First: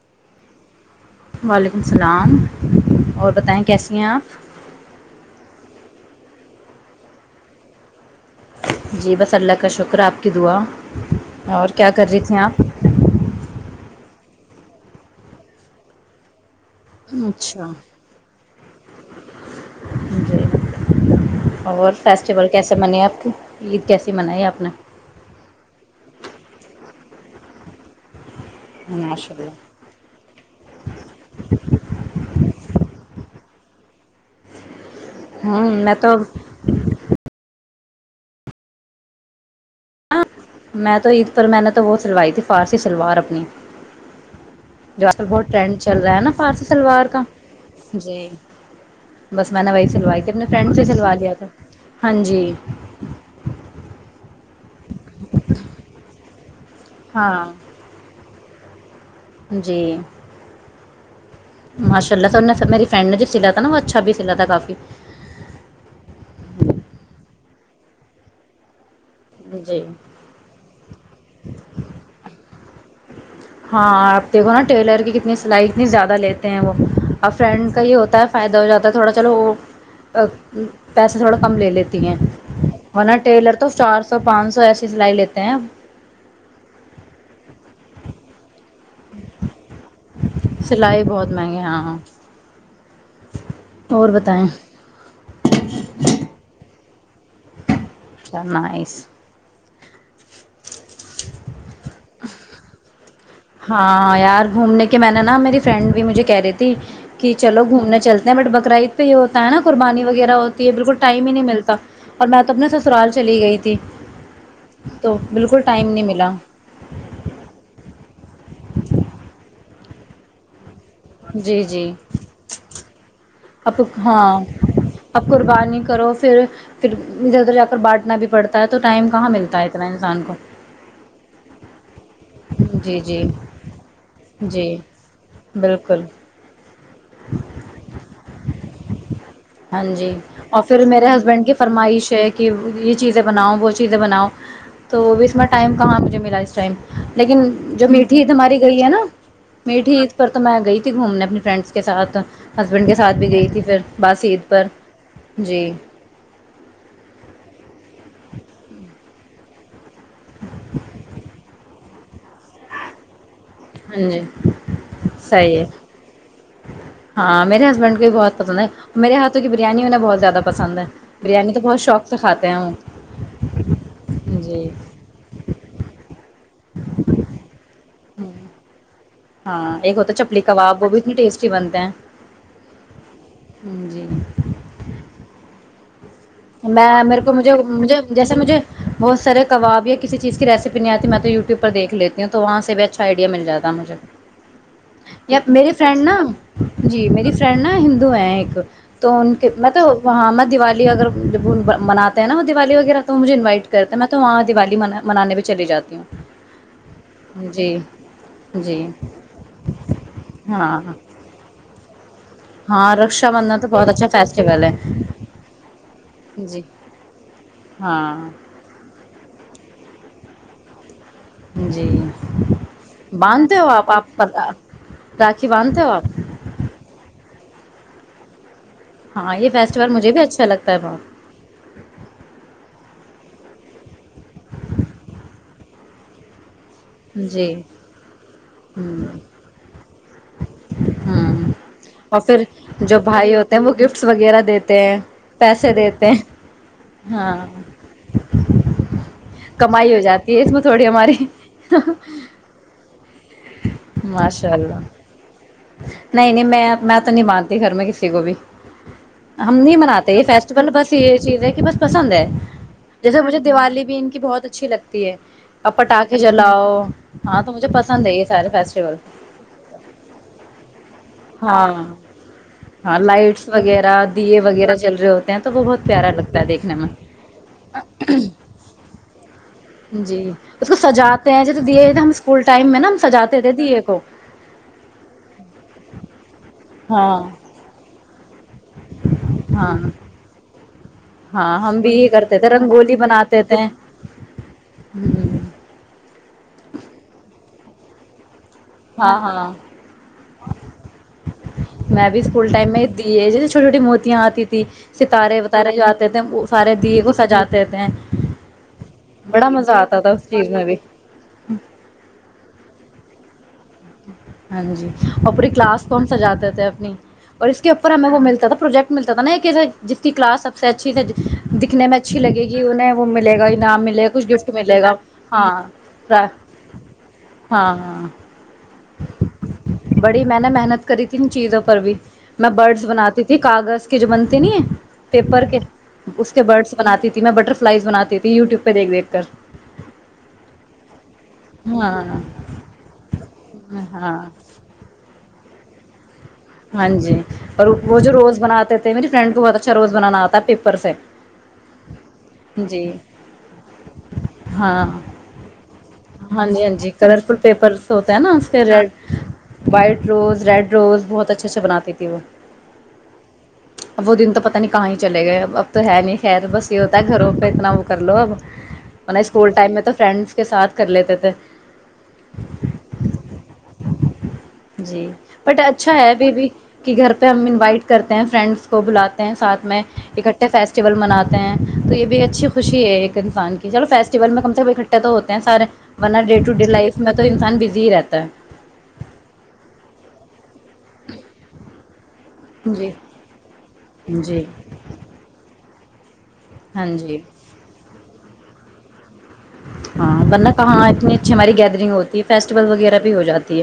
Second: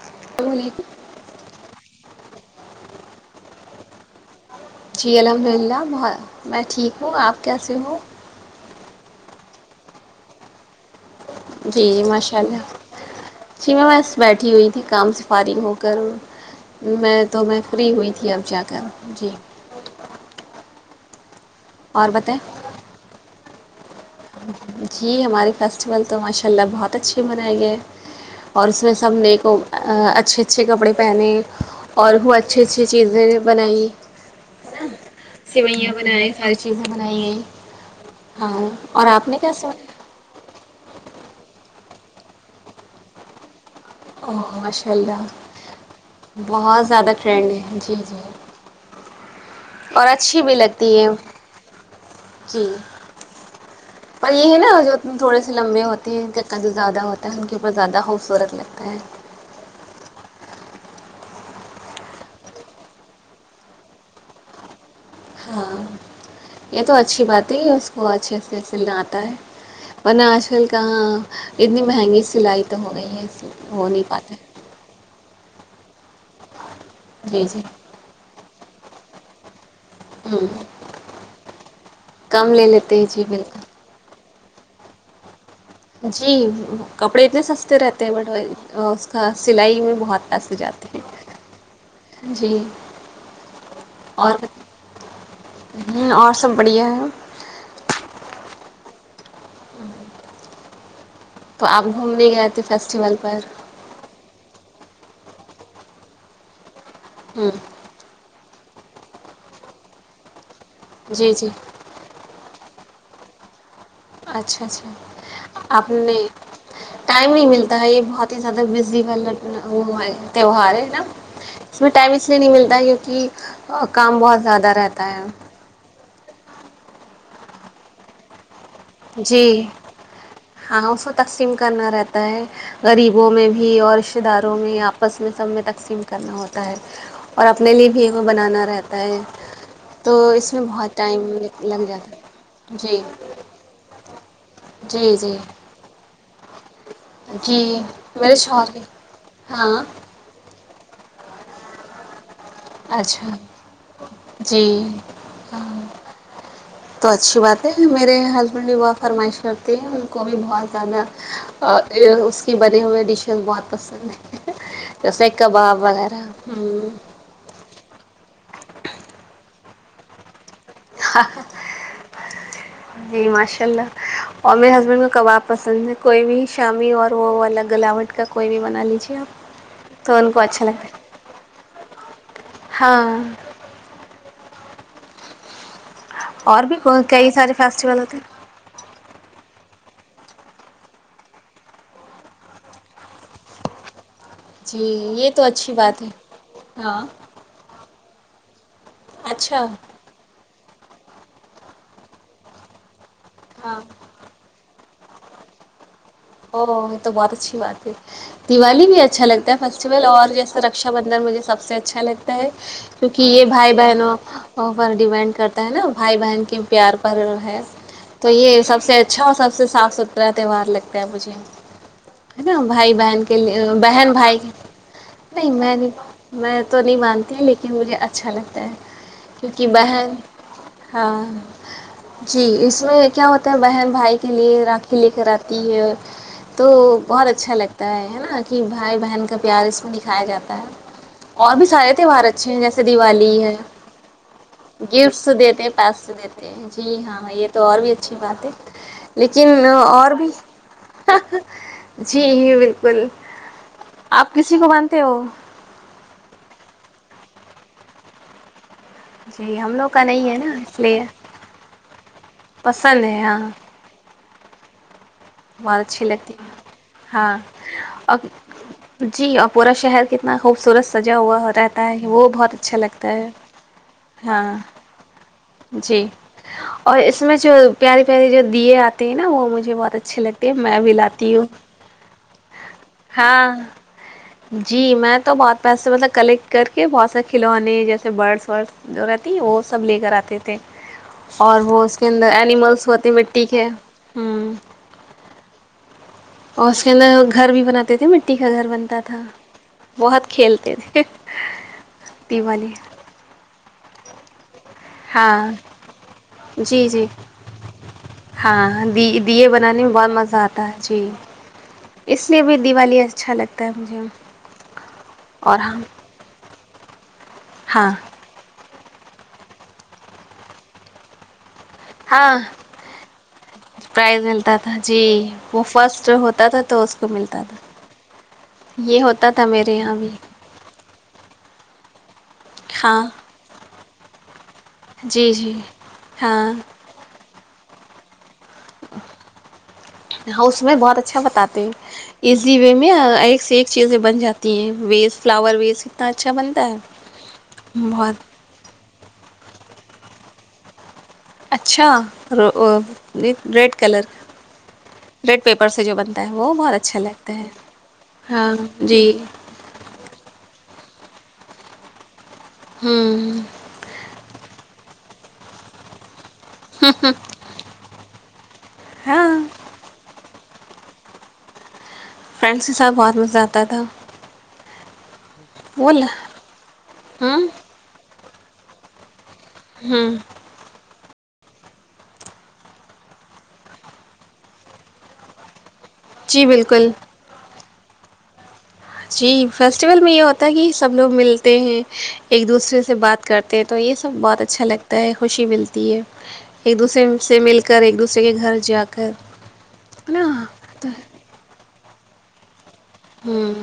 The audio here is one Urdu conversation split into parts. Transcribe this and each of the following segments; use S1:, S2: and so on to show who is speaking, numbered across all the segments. S1: السلام علیکم
S2: وعلیکم السلام اور بتائیں کیسی ہیں آپ
S1: جی الحمد للہ میں ٹھیک ہوں آپ کیس ہو
S2: جی بس اللہ کا شکر ہے آپ کی دعا اور
S1: جی
S2: کیا
S1: جی
S2: کر رہی
S1: ماشاء
S2: تھیں آپ
S1: اللہ جی میں بس بیٹھی ہوئی تھی کام سے فائرنگ ہو کر میں تو میں
S2: اچھا
S1: فری ہوئی تھی اب جا کر جی
S2: ج اور فیسٹیول کیسے بنی آپ کی ج
S1: جی ہمارے فیسٹیول تو ماشاء اللہ بہت اچھی منائے گے اور اس میں سب
S2: ماشاء
S1: نےیک
S2: اللہ
S1: اچھے اچھے کپڑے پہنے اور وہ اچھی اچھی چیزیں بنائیا
S2: ہوں
S1: سوئیاں
S2: میں تو
S1: بنائے ساری چیزیں بنائی ہیں ہاں اور آپ نے کیا س
S2: ہاں میں تو عید پر میں نے تو وہ سلوائی تھی فارسی سلوار اپنی
S1: اوہ ماشاء
S2: ل
S1: اللہ
S2: بہت ٹرینڈ چل رہا ہے نا فارسی
S1: بہت
S2: سلوار
S1: زیادہ
S2: کا
S1: ٹرینڈ ہے
S2: جی بس میں نے وہی
S1: اور
S2: سلوائی تھی
S1: اچھی
S2: اپنے
S1: بھی
S2: فرینڈ سے
S1: لگتی ہے
S2: سلوا لیا تھا ہاں جی
S1: پر یہ ہے نا جو تھوڑے سے لمبے ہوتے ہیں جو زیادہ ہوتا ہے ان
S2: ہاں
S1: کے اوپر زیادہ خوبصورت م
S2: جی ماشاء اللہ س نے میری فرنڈ نے جو سلا تھا ن وہ اچھا بھی سلا تھا کافی
S1: ہاں یہ تو اچھی بات ہے اس کو اچھے سے س
S2: جی
S1: ہے نے آج کل کہاں اتنی مہنگی سلائی تو ہو گئی ہے
S2: ہاں
S1: ہو نہیں
S2: آپ
S1: پاتا ہے۔
S2: دیکھو نا ٹیلر کی کتنے فائی اتنی زیادہ لیتے ہیں وہ اور
S1: جی جی
S2: فرینڈ کا یہ ہوتا ہے فائدہ ہو جاتا ہے ا تھوڑا چلو وہ
S1: ہوں
S2: پیسہ تھوڑا کم لے لیتی ہیں
S1: کم لے لیتے ہیں
S2: ورنہ
S1: جی
S2: ٹیلر تو
S1: بالکل
S2: چار سو تو پانچ سو ایسی سلائی لیتے ہیں
S1: جی کپڑے اتنے سستے رہتے ہیں بٹ اس کا سلائی میں بہت پیسے جاتے
S2: سلائی بہت مہنگے ہاں ہاں
S1: ہیں جی اور اور سب بڑھیا ہے
S2: اچھا نائس
S1: تو آپ گھومنے گئے تھے فیسٹیول پر
S2: ہاں یار گھومنے کے کہ میں نے نا میری فرینڈ بھی مجھے کہہ رہی تھی کہ
S1: ہوں
S2: چلو گھومنا چلتے ہیں بٹ ب بکرا عید پہ یہ ہوتا ہےا قربانی وغیرہ یہ بالکل ٹائم
S1: جی
S2: ہی
S1: جی
S2: نہیں ملتا اور میں اپنے سسرال چلی گئی تھی
S1: اچھا
S2: تو
S1: اچھا
S2: بالکل
S1: اپ
S2: ٹائم نہیں
S1: نے
S2: ملا
S1: ٹائم نہیں ملتا ہے یہ بہت زیادہ بزی وال وہ ہے تیوہار ہے
S2: جی
S1: اس میں
S2: جی
S1: ٹم اس لیے نہیں ملتا کیونکہ
S2: اب
S1: آ، کام
S2: ہاں
S1: بہت زیادہ رہتا
S2: اب
S1: ہے
S2: قربانی کرو پھر پھر ادھر ادھر جا کر بانٹنا بھی پڑتا پتا ہے تو ٹائم کہاں
S1: جی
S2: ملتا ہے اتنا انسان کو
S1: ہاں ہاں، اس کو تقسیم کرنا ہوتا ہے
S2: جی جی
S1: غریبوں میں بھی اور رشتہ داروں
S2: جی
S1: میں آپس میں سب میں
S2: بالکل
S1: تقسیم کرنا ہوتا ہے اور اپنے لیے بھی وہ بنانا رہتا ہے
S2: ہاں جی
S1: تو اس میں
S2: اور پھر
S1: بہت
S2: میرے
S1: ٹائم
S2: ہسبینڈ کی
S1: لگ
S2: فرمائش
S1: جاتا
S2: ہے کہ یہ
S1: جی
S2: چیزیں بناؤ وہ چیز بناؤ تو وہ
S1: جی
S2: بھی
S1: جی
S2: اس میں ٹائم کہاں مجھے ملا اس لیکن
S1: جی
S2: جو میٹھی عید
S1: میرے
S2: ہماری
S1: شوہر کی
S2: گئی ہے نا
S1: ہاں
S2: میٹھی عید پر تو میں گئی تھی گھومنے اپنی فرینڈس کے ساتھ ہسبینڈ کے ساتھ
S1: اچھا
S2: بھی گئی تھی پھر باس ہیید
S1: جی ہ تو اچھی بات ہے میرے ہسبینڈ بھی بہت فرمائش کرتے ہیں کو بھی بہت زیادہ اس کی بنی ہوئے ڈش بہت
S2: ہاں
S1: پسند
S2: جی
S1: ہے جیسے
S2: صحیح ہے
S1: کباب وغیرہ ہ
S2: ریڈ کو بھی بہت پسند ہے میر ہاتھوں کی بریانی ہےہ بہتیادہ ہیں وہ
S1: جی ماشاء اللہ اور
S2: جی
S1: میرے ہسبینڈ کو کباب پسند ہے کوئی بھی شامی اور وہ والا گلاوٹ کا کوئی بھی بنا لیجیے آپ
S2: ہاں ایک ہوتا
S1: تو
S2: ہے
S1: ان کو
S2: چپلی
S1: اچھا
S2: کباب
S1: لگتا
S2: وہ بھی
S1: ہے
S2: اتنی ٹیسٹی بنتے ہیں
S1: ہاں
S2: جی
S1: اور بھی
S2: میں میرے
S1: کئی
S2: کو مجھے
S1: سارے فیسٹیول
S2: مجھے
S1: ہوتے
S2: جیسے
S1: ہیں
S2: مجھے بہت سارے کبابی کسی چیز کی ریسیپ نہیں آتی میں تو و ٹیوب پر دھ لیتی ہوں تو وہاں سے بھی اچھا آئیڈیا مل جاتا مجھے
S1: جی یہ
S2: یا
S1: تو
S2: میری
S1: اچھی بات
S2: فرینڈ
S1: ہے
S2: نا
S1: ہاں
S2: جی میری فرینڈ نا ہ اد ہے ایک تو ان کے
S1: اچھا
S2: میںطلب وہاں م دیوالی اگر جب منے ہیں نا وہ دیوالی وغیرہ تو مجے انوائٹ
S1: ہاں
S2: کرتا ہے میں تو وہاں دیوالی من منانے بھی چلی جاتی ہوں
S1: او یہ تو بہت اچھی
S2: جی
S1: بات ہے
S2: جی
S1: دیوالی بھی اچھا لگتا ہے فیسٹیول اور جیسے
S2: ہاں
S1: رکشا بندھن مجھے سب سے اچ چلے
S2: ہاں
S1: کیونکہ
S2: رکشا
S1: یہ
S2: بندھن تو
S1: بھائی
S2: بہت اچھا
S1: بہنوں
S2: فیسٹیول ہے
S1: پر ڈیپینڈ کرتا ہے نا بھائی بہن کے
S2: جی
S1: پیار پر ہے تو
S2: ہاں
S1: یہ سب سے اچھا اور سب سے صاف ستھرا تہوار لگ مجھ
S2: جی
S1: نا بھائی بہن کے
S2: باندھتے
S1: لیے
S2: ہو آپ
S1: بہن
S2: آپ
S1: بھائی
S2: راکھی
S1: نہیں میں
S2: باندھتے ہو
S1: نہیں
S2: آپ
S1: میں تو نہیں مانتی لیکن لیکن مجھے اچھا لگتا ہے
S2: ہاں یہ
S1: کیونکہ
S2: فیسٹیول مجھے
S1: بہن
S2: بھی اچھا لگتا ہے بہت
S1: ہاں جی اس میں کیا ہوتا ہے بن بھائی کے لیے راک کے لے کے آاتتے ت یہ تو بہت
S2: جی
S1: اچھا لگتا ہے ہے نا کہ بھائی
S2: ہ
S1: بہن کا پیار اس میں دکھایا جاتا ہے
S2: ہوں
S1: اور بھی سارے
S2: اور
S1: تہوار
S2: پھر
S1: اچھے ہیں جیسے
S2: جو
S1: دیوالی
S2: بھائی ہوتے
S1: ہے
S2: ہیں وہ گفٹس وغیرہ دیتے ہیں
S1: گفٹس دیتے
S2: پیسے
S1: پیس دیتے ہیں جی ہاں یہ تو اور بھی اچھی بات ہے لیکن اور بھی
S2: تھوڑے ماریے
S1: بل [inaudible]
S2: ماشاء اللہ نہیں نہیں میں میں تو نہیں باندتا گھر میں کسی کو بھی ہم
S1: جی
S2: نہیں
S1: لوگ کا
S2: مناتے یہ
S1: نہیں ہے نا
S2: فیسٹیول
S1: اس
S2: بس
S1: لیے
S2: یہ چیز ہے کہ بس پسند ہے
S1: پسند ہے
S2: جیسے مجھے
S1: ہاں
S2: دیوالی بھی ان کی بہت اچھی لگتا اب
S1: بہت اچھی
S2: پٹاخے
S1: لگتی
S2: جلاؤ
S1: ہے
S2: ہاں تو مجھے پسند
S1: اور
S2: ہے اس
S1: جی اور پورا شہر کتنا خوبصورت سجا ہوا
S2: ہاں
S1: رہتا ہے وہ بہت اچھا
S2: ہاں
S1: لگتا ہے
S2: لائٹس وغیرہ دیے
S1: ہاں
S2: وغیرہ جل رہے ہوتے ہیں تو وہ بہت
S1: جی
S2: پیارا لگتا ہے دیکھنے
S1: اور اس میں جو پیاریے پیاری جو دیے آتے ہیں نا وہ مجھے بہت اچھا
S2: اس کو سجاتے ہیں جیسے دیے ہم اسکول ٹائم میں نا سجاتے
S1: ہاں
S2: تھے دیے کو
S1: جی میں تو بہت پیسے مطلب کلیکٹ کر کے
S2: ہاں
S1: بہت سارے کھلونے جیسے برڈسورڈس جو رہتی وہ
S2: ہاں
S1: سب لے کر آتے تھے
S2: ہاں
S1: اور
S2: ہم
S1: وہ
S2: بھی
S1: اس کے
S2: یہ
S1: اندر
S2: کرتے تھے
S1: اینیملس
S2: رنگولی
S1: ہوتے
S2: بناتے
S1: مٹی
S2: تھے
S1: کے ہ
S2: ہ
S1: غور سے اپ گھر بھی بنے تھے م پٹی کا گھر بنتا
S2: ہاں
S1: تھا
S2: ہاں
S1: بہت کھیلتے تھےتی والی
S2: چوٹی چوٹی متیا آتی ہیں ستارے وتارے جاتے تھے وہ سارے
S1: جی
S2: دیے
S1: جی
S2: کو سجاتے تھے
S1: ہاں دی دیے
S2: بڑا مزہ
S1: بنانے میں
S2: آتا
S1: بہت
S2: تھا اس
S1: مزہ
S2: چیز میں
S1: آتا
S2: بھی
S1: ہے جی چھلک
S2: ہاں جی اور پوری
S1: ہم
S2: کلاس کون سجاتے تھے اپنی اور اس کے
S1: ہاں
S2: اوپر ہمیں وہ ملتا تھا پروجیکٹ ملتا تھا نا کہ جتنی کلاس سب سے اچھی تھی دکھنے میں اچھی
S1: ہاں
S2: لگے گی انہیں وہ ملے گا انعام ملے گا
S1: پرائز
S2: کچھ گفٹ
S1: ملتا تھا
S2: ملے گا
S1: جی
S2: ہاں
S1: وہ فرسٹ
S2: ہاں
S1: ہوتا تھا تو اس کو ملتا تھا
S2: ہاں
S1: یہ ہوتا تھا میرے یہاں بھی
S2: بڑی میں نے محنت کری تھی ان چیزوں پر بھی میں برڈس
S1: ہاں
S2: بناتی تھی کاغذ کہ جو بنتے نہیں ہیں
S1: جی
S2: پیپر
S1: جی
S2: کے اس
S1: ہاں
S2: کے برڈس بناتی تھی میں بٹر سلائ بناتیے
S1: ہاں اس میں بہت اچھا بتاتے
S2: ہاں
S1: ایزی وے میں ای سے ایک چیزیں
S2: ہاں
S1: بن جات ہیں ویز فلاور ویز کتنا اچھا بنتا
S2: ہاں جی اور
S1: ہے
S2: وہ جو
S1: بہت
S2: روز بناتے تھے میری فرینڈ کو بہت اچھا روز بنانا آ تھا پ پرفیکٹ
S1: اچھا ج ریڈ کلر
S2: ہاں
S1: ریڈ پیپر سے جو بنتا ہے
S2: ہاں
S1: وہ
S2: جی ہاں
S1: بہت
S2: جی
S1: اچھا
S2: کلرفل
S1: لگتا ہے
S2: پیپرس ہوتا ہے نا اس
S1: ہاں
S2: کے ریڈ
S1: جی
S2: وائٹ روز ریڈ روز بہت اچھے سے بناتی تھی وہ
S1: ہوں
S2: اب وہ دن تو پتہ نہیں کہاں ہی چلے گئے اب تو ہے نہیں خ تو بس یہ ہوتا ہے گھروں پہ اتنا وہ کر لو اب
S1: ہاں
S2: اسکول ٹائم میں تو فرینڈس کے ساتھ کر لیتے تھے
S1: فرینڈس کے ساتھ بہت مزہ آتا تھا
S2: جی بٹ اچھا
S1: بول
S2: ہے بھی کہ گھر پہ ہم
S1: ہوں
S2: انوائٹ کرتے ہیں فرینڈس کو بلاتے ہیں ساتھ میں
S1: ہوں
S2: اکٹھے فیسٹول منانے تو یہ بھی اچھی خوشی ہے ایک انسان کی چلو فیسٹیول میں کم سے کم اکٹھے تو ہوتے ہیں سارے ڈے
S1: جی
S2: ٹ ڈے
S1: بالکل
S2: لائف میں تو انسان بز جیرتا [unintelligible]
S1: جی فیسٹیول میں یہ ہوتا ہے کہ سب لوگ ملتے ہیں ایک
S2: ہے
S1: دوسرے
S2: جی
S1: سے بات کرتے ہیں تو یہ سب بہت
S2: جی
S1: اچھا لگتا ہے خوشی ملتی ت [unintelligible] ایک
S2: ہاں
S1: دوسرے
S2: جی
S1: سے مل کر ایک دوسرے اسے کہ گھر جا کر ہے نا
S2: ہاں ورنہ کہاں اتنی اچھی ہماری گیدرنگ ہوتی فیسٹیول وغیرہ بھی ہو
S1: ہ
S2: جاتی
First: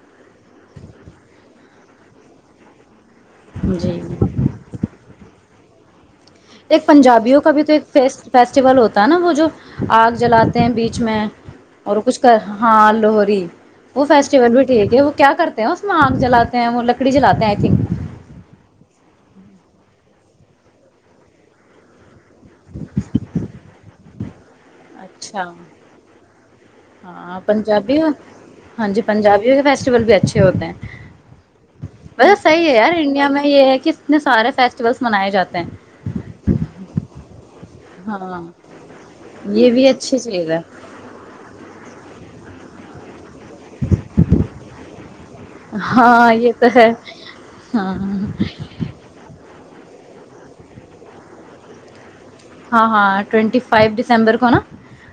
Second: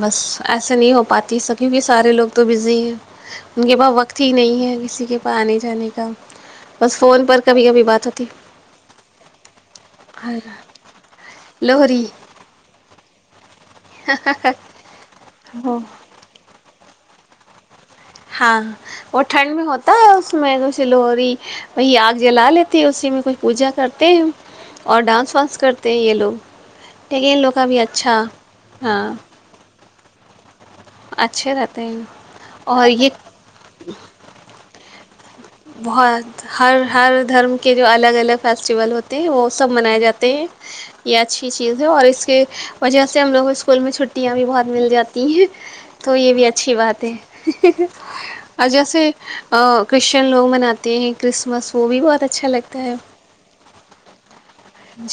S1: بس ایسے نہیں ہو پاتی سب کیونکہ سارے لوگ تو بزی ہیں ان کے
S2: ہے
S1: پاس
S2: جی
S1: وقت ہی نہیں ہے کسی کے پا آنے جلی گام
S2: ایک پنجابیوں کا بھی تو ایک فیسٹیول ہوتا ہے نا وہ جو آگ
S1: ہے۔
S2: جلاتے ہیں بیچ میں اور
S1: لوہری
S2: کچھ کر ہاں لوہری وہ فیسٹیول بھی ٹھیک ہے وہ کیا کرتے ہیں
S1: ہو
S2: اس میں آنگ جلاتے ہیں وہ لکڑی جلے ہیں آئی تھنک
S1: ہاں اور ٹھنڈ میں ہوتا ہے اس میں س لی وہی آگ جلا لیتے ہے اسی میں کچھ پوجا کرتے ہیں اور ڈانس
S2: اچھا
S1: وانس کرتے ہیں یہ لوگ لیکن ان
S2: ہاں
S1: لوگوں کا بھی
S2: پنجابی
S1: اچھا ہاں
S2: ول بھی اچھے ہوتے ہیں
S1: اچھے رہتے ہیں
S2: بسے صحیح ہے
S1: اور
S2: یار
S1: یہ
S2: انڈیا میں یہ ہے کہ اتنے سارے فیسٹیول منایا جاتا ہے
S1: بہت ہر ہر دھرم کے جو الگ الگ
S2: ہاں
S1: فیسٹیول ہوتے ہیں وہ سب
S2: یہ بھی
S1: منائے
S2: اچھی
S1: جاتے ہیں
S2: چیز ہے
S1: یہ اچھی چیز ہے اور اس کے وجہ س ہم لگ اسکول میں چھٹیاں بھی بہت مل جات ہیں تو یہ بھی اچھی بات ہے
S2: ہاں
S1: اور جیسے کش [unintelligible] ن لو مناتے ہیں کرسمس وہ بھی بہت اچھا لگتا
S2: ہاں
S1: ہے
S2: ہاں ٹوینٹی فائیو دسمبر کو نا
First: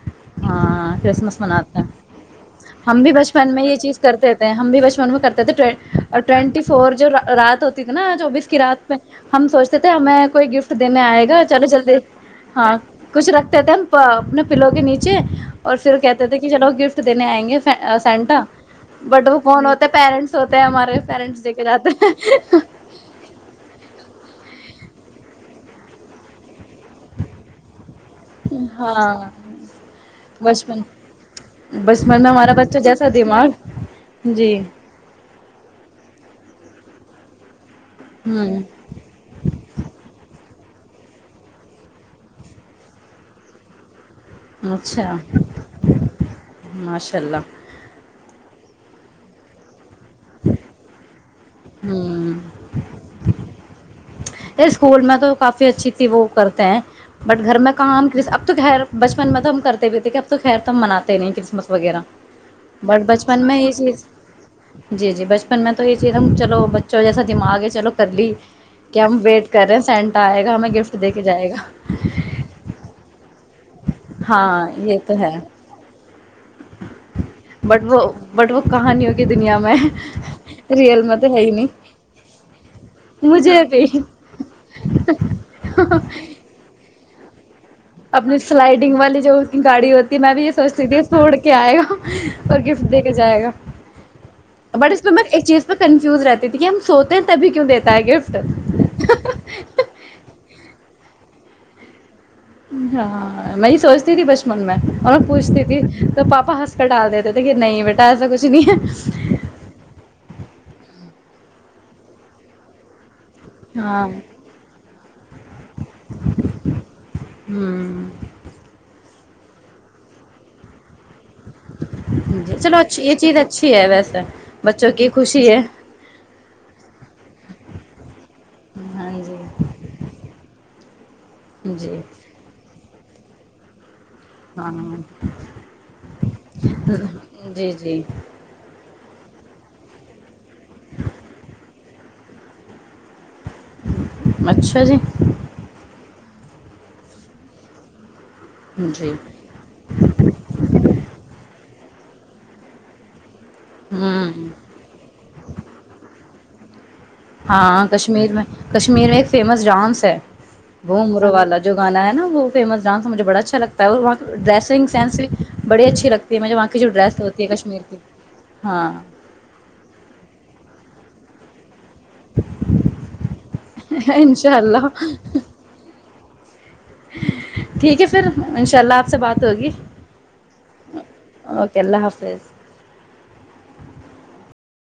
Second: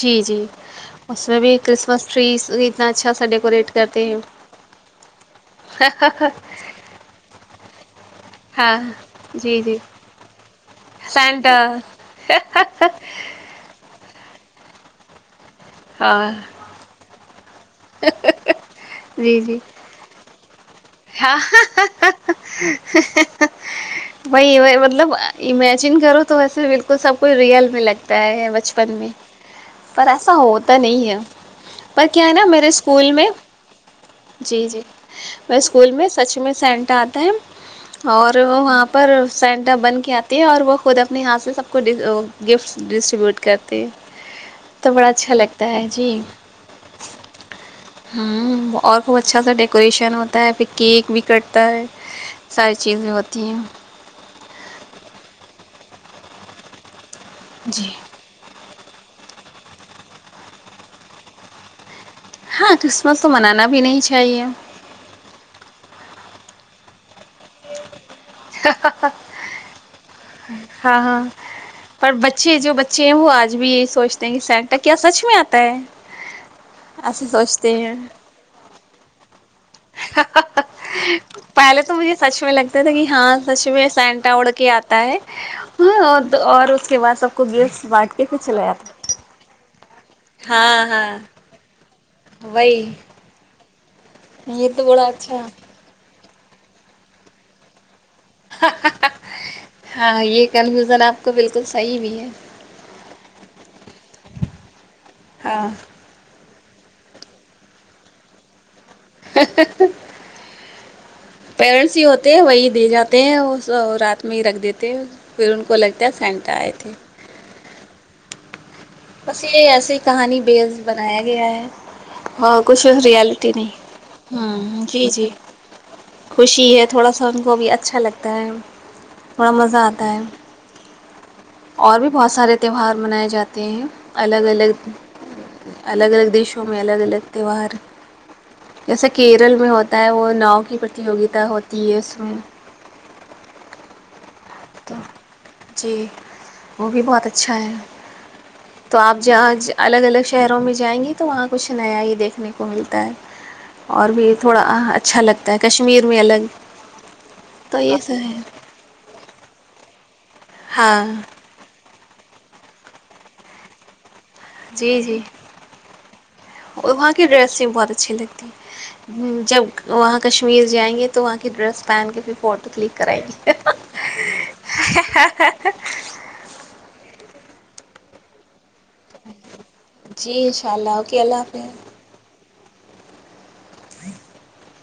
S1: جی جی
S2: ہاں
S1: اس میں
S2: کرسمس
S1: بھی
S2: مناتے ہیں
S1: کرسمس ٹریز اتنا
S2: ہم بھی
S1: اچھا سا
S2: بچپن میں
S1: ڈیکوریٹ
S2: یہ چیز
S1: ہیں
S2: کرتے تھے ہم بھی بچپن میں کرتے تھے ٹوینٹی فور جو رات ہوتی تھی نا چوبس
S1: ہاں
S2: رات پہ ہم
S1: جی جی
S2: سوچتے تھے ہمیں کوئی گفٹ [unintelligible] ایک دن میں آئے گا
S1: سینٹا
S2: چلو جلد ہاں کچھ رکھتے تھے ہم اپنے پلوں کے نیچے اور پھر کہتے
S1: ہاں
S2: تھے کہ چلو گفٹ دینے آئیں گے سینٹر بٹ وہ
S1: جی جی
S2: کون ہوتا پیرنٹس ہوتے ہیں ہمارے
S1: ہاں
S2: پیرنٹس دے کے جاتے ہیں
S1: وہئی ب مطلب جن کرو تو ویے ب سب کوچھ ریئل میں لگتا ہے بچپن میں
S2: ہاں
S1: پر ایسا ہوتا
S2: بچپن
S1: نہیں ہے پر
S2: بچپن
S1: کیا
S2: میں
S1: ہے نا
S2: ہمارا
S1: میرے
S2: بچہ جیسا
S1: اسکول میں
S2: دماغ
S1: جی جی میں سچ میں سینٹا آتا ہے اور
S2: ہوں
S1: وہاں پر سینٹر بن کے آتی ہے اور وہ خود اپنے ہاتھ سے سب کو گفٹس ڈسٹریبیوٹ کرتی ہیں تو بڑا اچھا لگتا ہے جی
S2: ماشاء اللہ
S1: ہ اور خوب اچھا ڈیکوریشن ہو تا ہے پھر کیک بھی کٹ ہوتا ہے
S2: ہوں
S1: ساری چیزیں ہوتی ہیں
S2: یہ اسکول میں تو کافی اچھی تھی وہ کرتے ہیں بٹ گھر میں
S1: جی
S2: کام کر اب تو گیر بچپن میں تو ہم کرتے بھی تھتے کہ اب تو خیر تو ہم مناتے نہیں کرسمس وغیرہ
S1: ہاں
S2: بٹ
S1: کرسمس تو
S2: بچپن میں
S1: منانا
S2: یہ
S1: بھی نہیں
S2: چیز
S1: چاہیے
S2: جی جی بچپن میں تو یہ چیز چلو بچوں جیسا دماغ ہے چلو کر لی ہم ویٹ کر رہے ہیں سینٹا آئے گا ہمیں گفٹ
S1: ہاں
S2: دے کے
S1: ہاں
S2: جائے گا
S1: پ [unintelligible] آج بھی یہی سوچتے ہیں کہ
S2: ہاں
S1: سٹ کیا
S2: یہ تو
S1: سچ میں آتا ہے ایسا سوچتے
S2: بٹ
S1: ہیں
S2: وہ بٹ وہ کہانیوں دنیا میں ریئل میں تو ہے ہی نہیں
S1: پہلے تو مجھے سچ میں لگتا تھا کہ ہاں
S2: مجھے
S1: سچ
S2: بھی
S1: میں سینٹا اڑ کے آتا ہے اور اس کے بعد سب کو گے [unintelligible]
S2: اپنی سلائڈنگ والی جو کی گاڑی ہوتی ہے میں بھی یہ
S1: ہاں
S2: سوچتی تھی
S1: ہاں
S2: سوڑ کے آئے گا اور
S1: وہی
S2: گفٹ دے کے جائے گا
S1: یہ تو
S2: بٹ اس
S1: بڑا
S2: پ اس
S1: اچھا
S2: چیز پہ کنفیوز رہتا ج کہ ہم سوتے ہیں تبھی کیوں دی گفٹ
S1: کو بالکل صحیح بھی ہے
S2: ہاں میں یہ سوچتی تھی بچپن میں اوریں پوچھتی
S1: ہاں
S2: تھی تو پاپا ہ کٹا دیتے تھے کہ نہیں بیٹا ایسا کچھ نہیں ہے
S1: [inaudible] پیرنٹس ہی ہوتے ہیں وہی دے جاتے تےے ہیں
S2: ہاں
S1: رات میں ہی رکھ دیتے پھر ان کو لگتا ہے سینٹا آئے تھے
S2: [inaudible]
S1: بس یہ ایسیے کہانی بیز بنایا
S2: جی
S1: اور
S2: چلو
S1: کچھ
S2: اچھی یہ چیز
S1: ریالٹی
S2: اچھی ہے ویسے
S1: نہیں ہ
S2: بچوں
S1: جی
S2: کی
S1: جی
S2: خوشی ہے
S1: خوشی ہے تھوڑا سا ان کو بھی اچھا لگتا ہے
S2: ہاں
S1: تھوڑا
S2: جی
S1: مزہ آتا ہے اور
S2: جی
S1: بھی بہت سارے تیوار منائے جاتے ہیں الگ
S2: ہاں
S1: الگ الگ الگ دیشوں میں الگ الگ
S2: جی
S1: تیوار
S2: جی
S1: جیسے کیرل میں ہوتا ہے وہ ناؤ کی پرتیوگتا ہوتی ہے اس میں
S2: ہوں
S1: تو جی وہ بھی بہت اچھا ہے تو
S2: جی
S1: آپ جہاں الگ الگ شہروں میں جائیں گے تو وہاں کچھ نیا ہی دیکھنے کو ملتا ہے اور بھی
S2: ہوں
S1: تھوڑا اچھا لگتا ہے کشمیر میں الگ تو
S2: ہاں
S1: یہ سب
S2: کشمیر
S1: ہے
S2: میں کشمیر میں ایک فیمس ڈانس چھ [unintelligible] بو
S1: ہاں
S2: مرو والا جو گانا نا وہ فیمس ڈانس مجھے با اچھا لگتا اور وہاں کی ڈریسنگ
S1: جی جی
S2: سینس بھی بڑی اچھی لگتی ہے مجھے جو
S1: وہاں کی
S2: ہوتی ہے
S1: ڈریس
S2: کشمیر
S1: بہت
S2: کی
S1: اچھی لگتی
S2: ہاں
S1: ہے جب وہاں کشمیر جائیں گے تو تو وہاں کی ڈریس پن کے پھر فوٹو کلک کریں گے
S2: انشاء اللہ ٹھیک ہے پھر ا شاء اللہ آپ سے بات ہوگی
S1: جی انشاء اللہ اوکے اللہ حافظ
S2: اوکے اللہ حافظ
S1: نہیں [inaudible]